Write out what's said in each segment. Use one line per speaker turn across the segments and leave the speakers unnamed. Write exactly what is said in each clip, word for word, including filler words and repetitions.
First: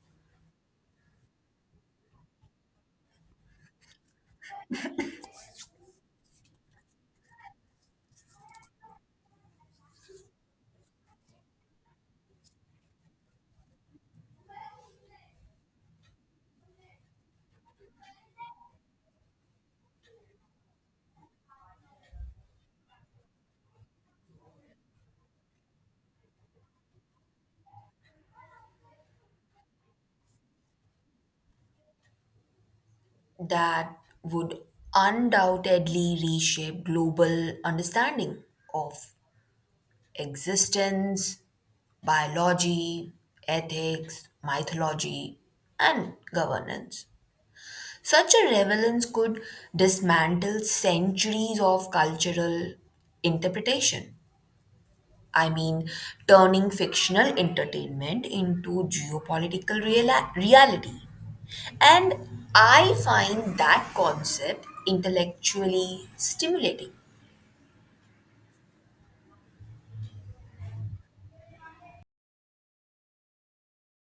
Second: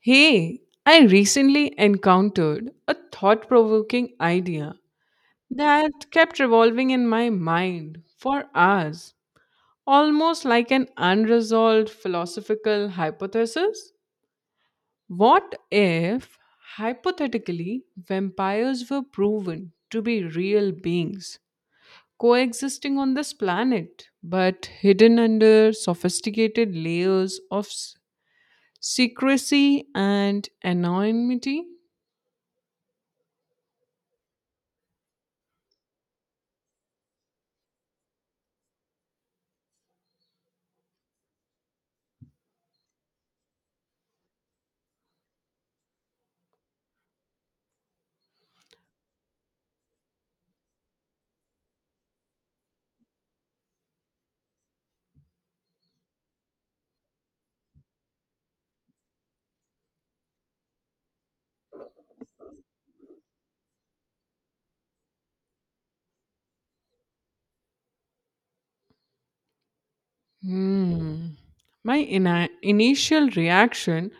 Hey, I recently encountered a thought provoking idea that kept revolving in my mind for hours, almost like an unresolved philosophical hypothesis. What if, hypothetically, vampires were proven to be real beings coexisting on this planet but hidden under sophisticated layers of s- secrecy and anonymity?
That would undoubtedly reshape global understanding of existence, biology, ethics, mythology, and governance. Such a relevance could dismantle centuries of cultural interpretation, I mean, turning fictional entertainment into geopolitical reala- reality. And I find that concept intellectually stimulating.
Hmm. My ini initial reaction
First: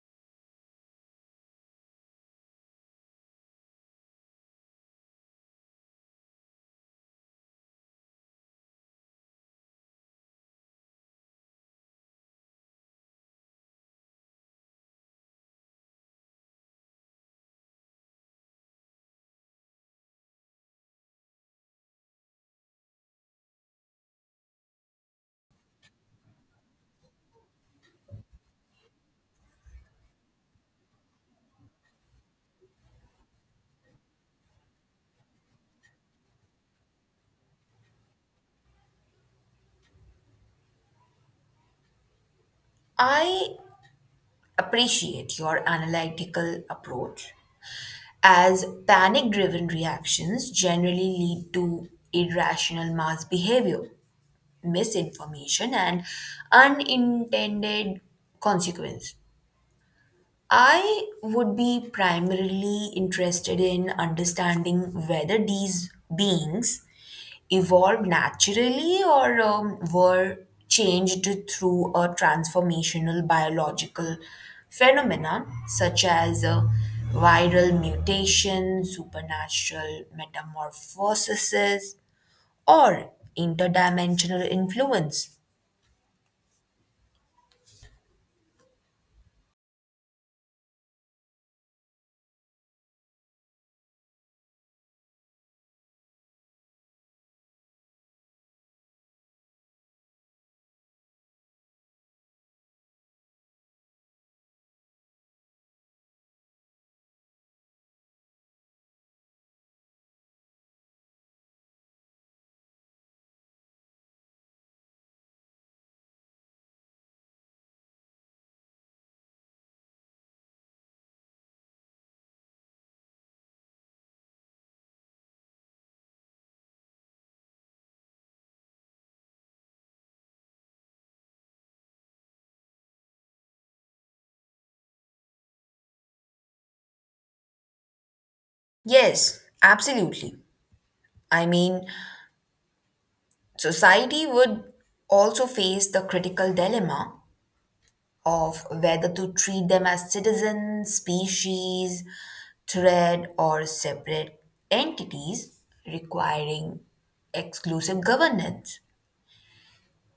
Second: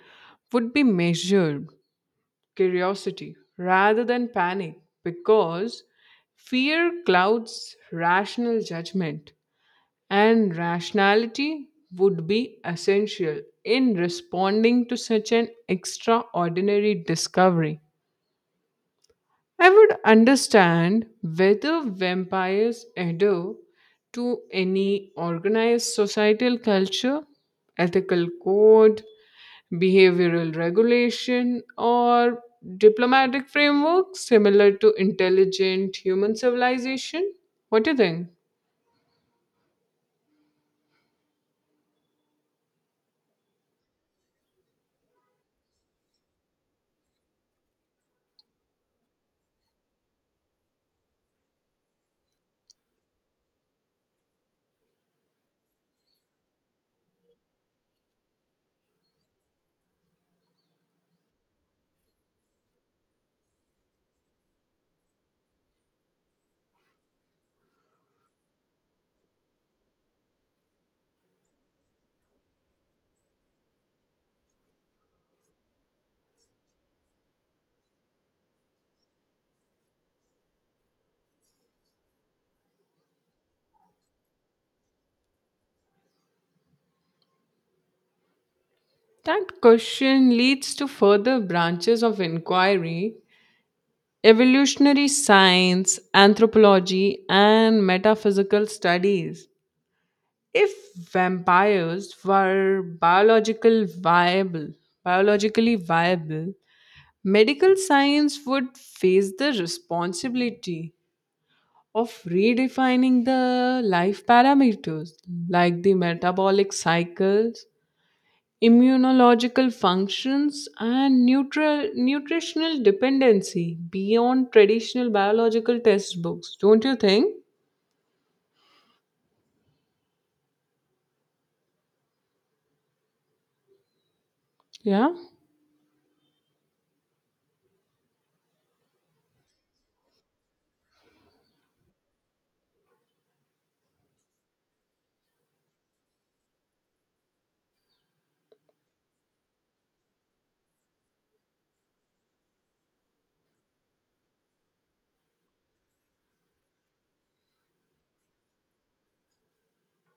would be measured curiosity rather than panic because fear clouds rational judgment, and rationality would be essential in responding to such an extraordinary discovery. I would understand whether vampires adhere to any organized societal culture, ethical code, behavioral regulation, or diplomatic framework similar to intelligent human civilization. What do you think?
I appreciate your analytical approach, as panic driven reactions generally lead to irrational mass behavior, misinformation, and unintended consequence. I would be primarily interested in understanding whether these beings evolved naturally or um, were changed through a transformational biological phenomena such as uh, viral mutation, supernatural metamorphoses, or interdimensional influence.
That question leads to further branches of inquiry evolutionary science, anthropology, and metaphysical studies. If vampires were biological viable, biologically viable, medical science would face the responsibility of redefining the life parameters like the metabolic cycles, immunological functions, and nutri- nutritional dependency beyond traditional biological textbooks. Don't you think? Yeah.
Yes, absolutely. I mean, Society would also face the critical dilemma of whether to treat them as citizens, species, thread, or separate entities requiring exclusive governance.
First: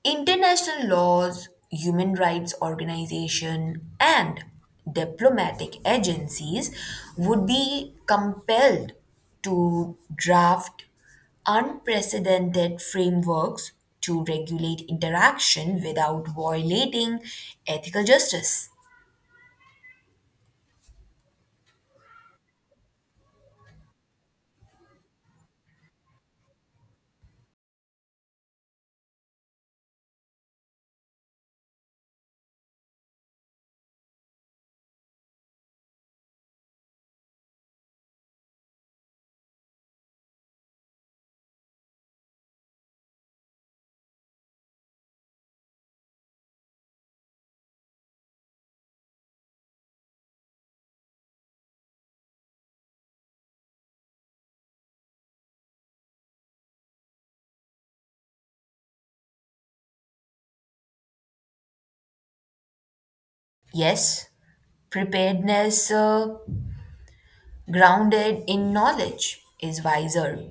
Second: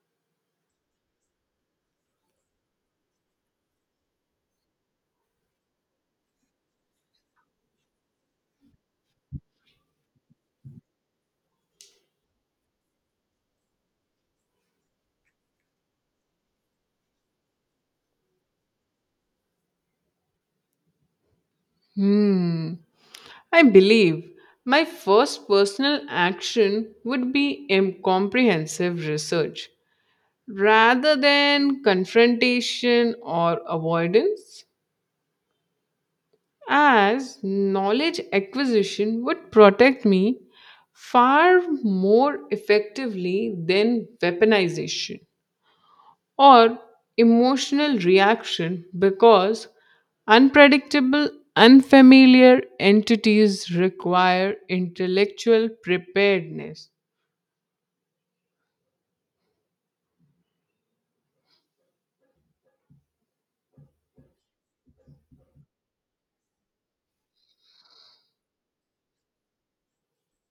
International laws, human rights organizations, and diplomatic agencies would be compelled to draft unprecedented frameworks to regulate interaction without violating ethical justice.
Hmm. I believe my first personal action would be em- comprehensive research rather than confrontation or avoidance, as knowledge acquisition would protect me far more effectively than weaponization. Or emotional reaction because unpredictable, unfamiliar entities require intellectual preparedness.
Yes, preparedness uh, grounded in knowledge is wiser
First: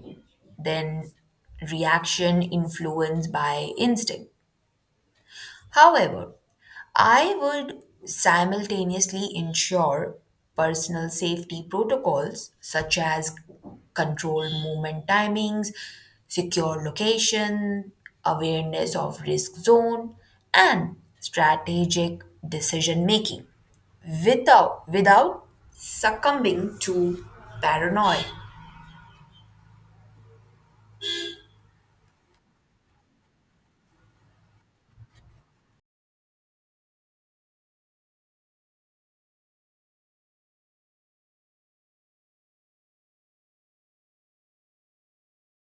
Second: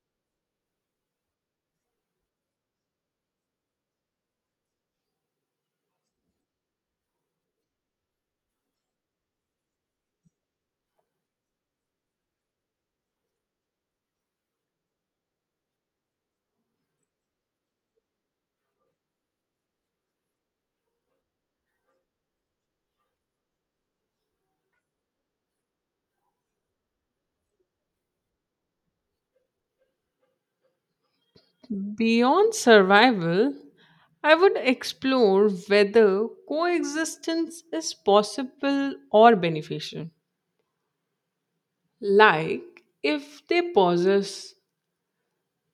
than reaction influenced by instinct. However, I would simultaneously ensure personal safety protocols such as controlled movement timings, secure location, awareness of risk zone, and strategic decision making without, without succumbing to paranoia.
Beyond survival, I would explore whether coexistence is possible or beneficial. Like if they possess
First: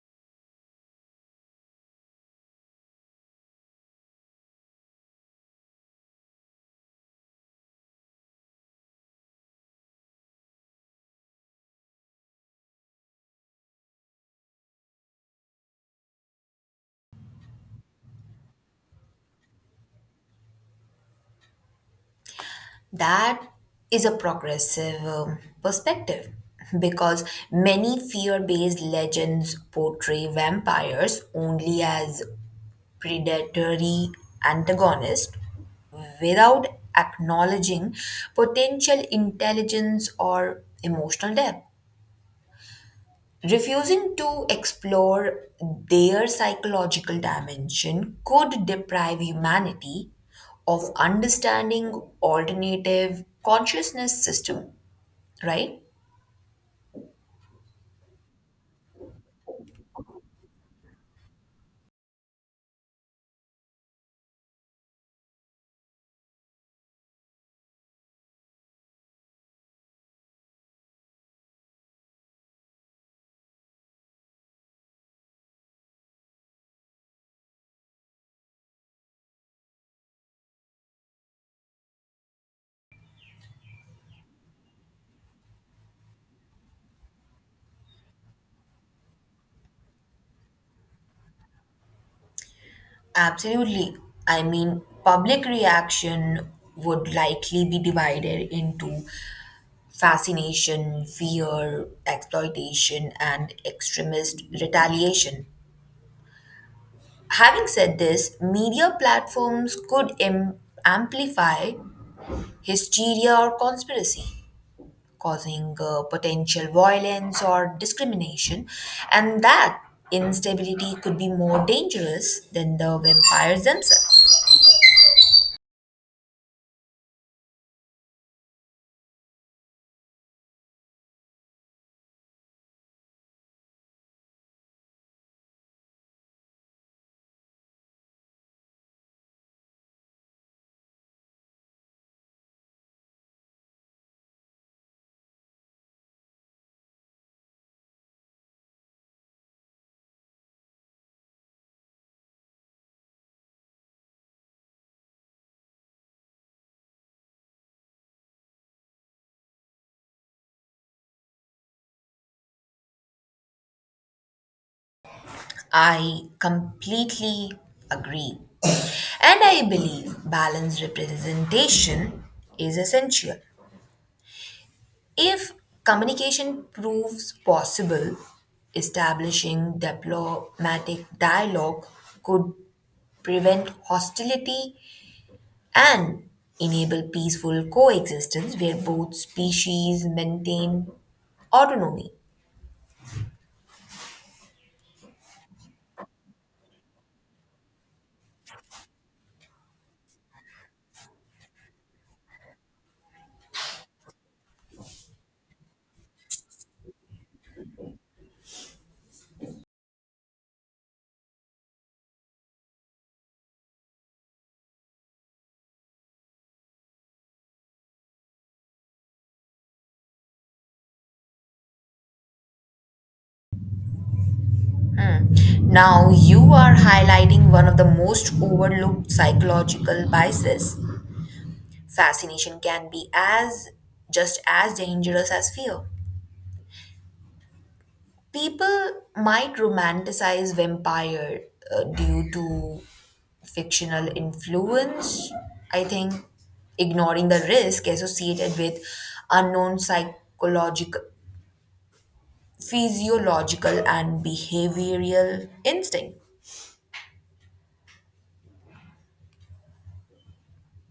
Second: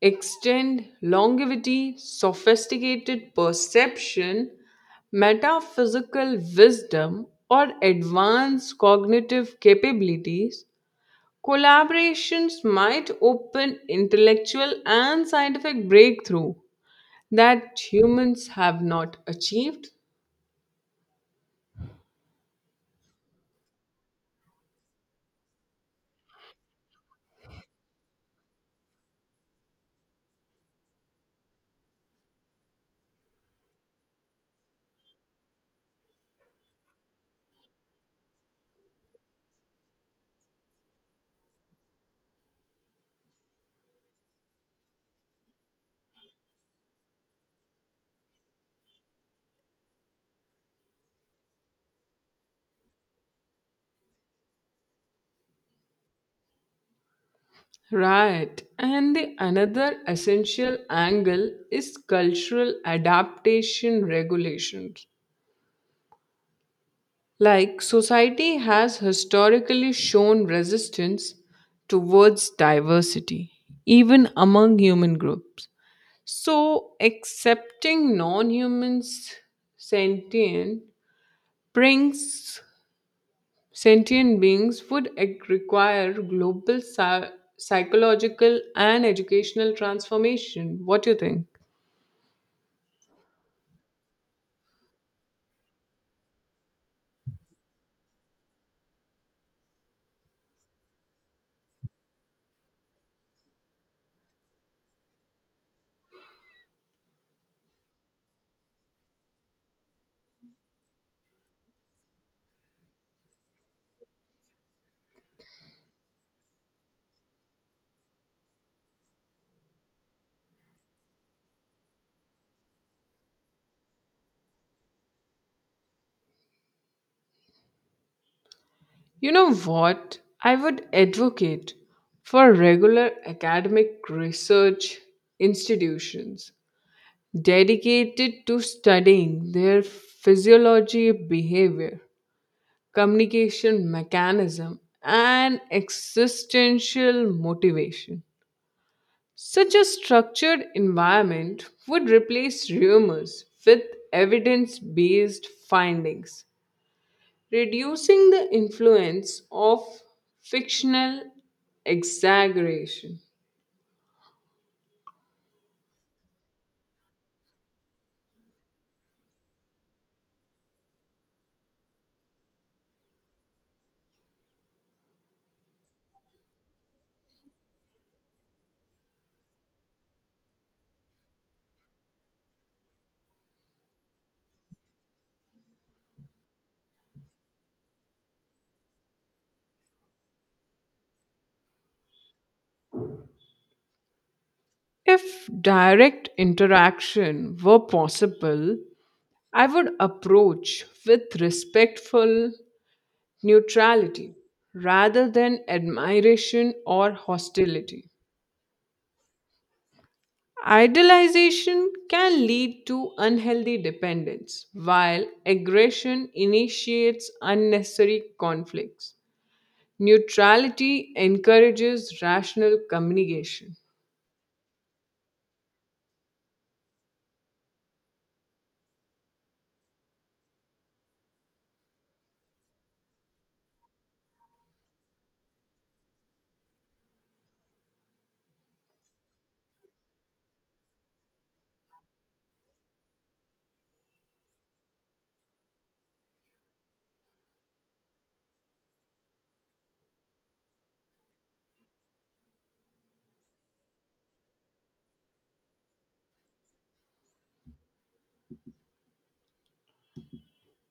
extend longevity, sophisticated perception, metaphysical wisdom, or advanced cognitive capabilities, collaborations might open intellectual and scientific breakthrough that humans have not achieved.
That is a progressive um, perspective because many fear based legends portray vampires only as predatory antagonists without acknowledging potential intelligence or emotional depth. Refusing to explore their psychological dimension could deprive humanity of understanding alternative consciousness system, right?
Right. And the another essential angle is cultural adaptation regulations. Like society has historically shown resistance towards diversity, even among human groups. So, accepting non humans sentient brings sentient beings would ec- require global psy- psychological and educational transformation. What do you think?
Absolutely. I mean, public reaction would likely be divided into fascination, fear, exploitation, and extremist retaliation. Having said this, media platforms could am- amplify hysteria or conspiracy, causing uh, potential violence or discrimination, and that instability could be more dangerous than the vampires themselves.
You know what? I would advocate for regular academic research institutions dedicated to studying their physiology, behavior, communication mechanism, and existential motivation. Such a structured environment would replace rumors with evidence based findings reducing the influence of fictional exaggeration.
I completely agree. And I believe balanced representation is essential. If communication proves possible, establishing diplomatic dialogue could prevent hostility and enable peaceful coexistence where both species maintain autonomy.
If direct interaction were possible, I would approach with respectful neutrality rather than admiration or hostility. Idealization can lead to unhealthy dependence, while aggression initiates unnecessary conflicts. Neutrality encourages rational communication.
Hmm. Now, you are highlighting one of the most overlooked psychological biases. Fascination can be as just as dangerous as fear. People might romanticize vampire uh, due to fictional influence, I think, ignoring the risk associated with unknown psychological physiological and behavioral instinct.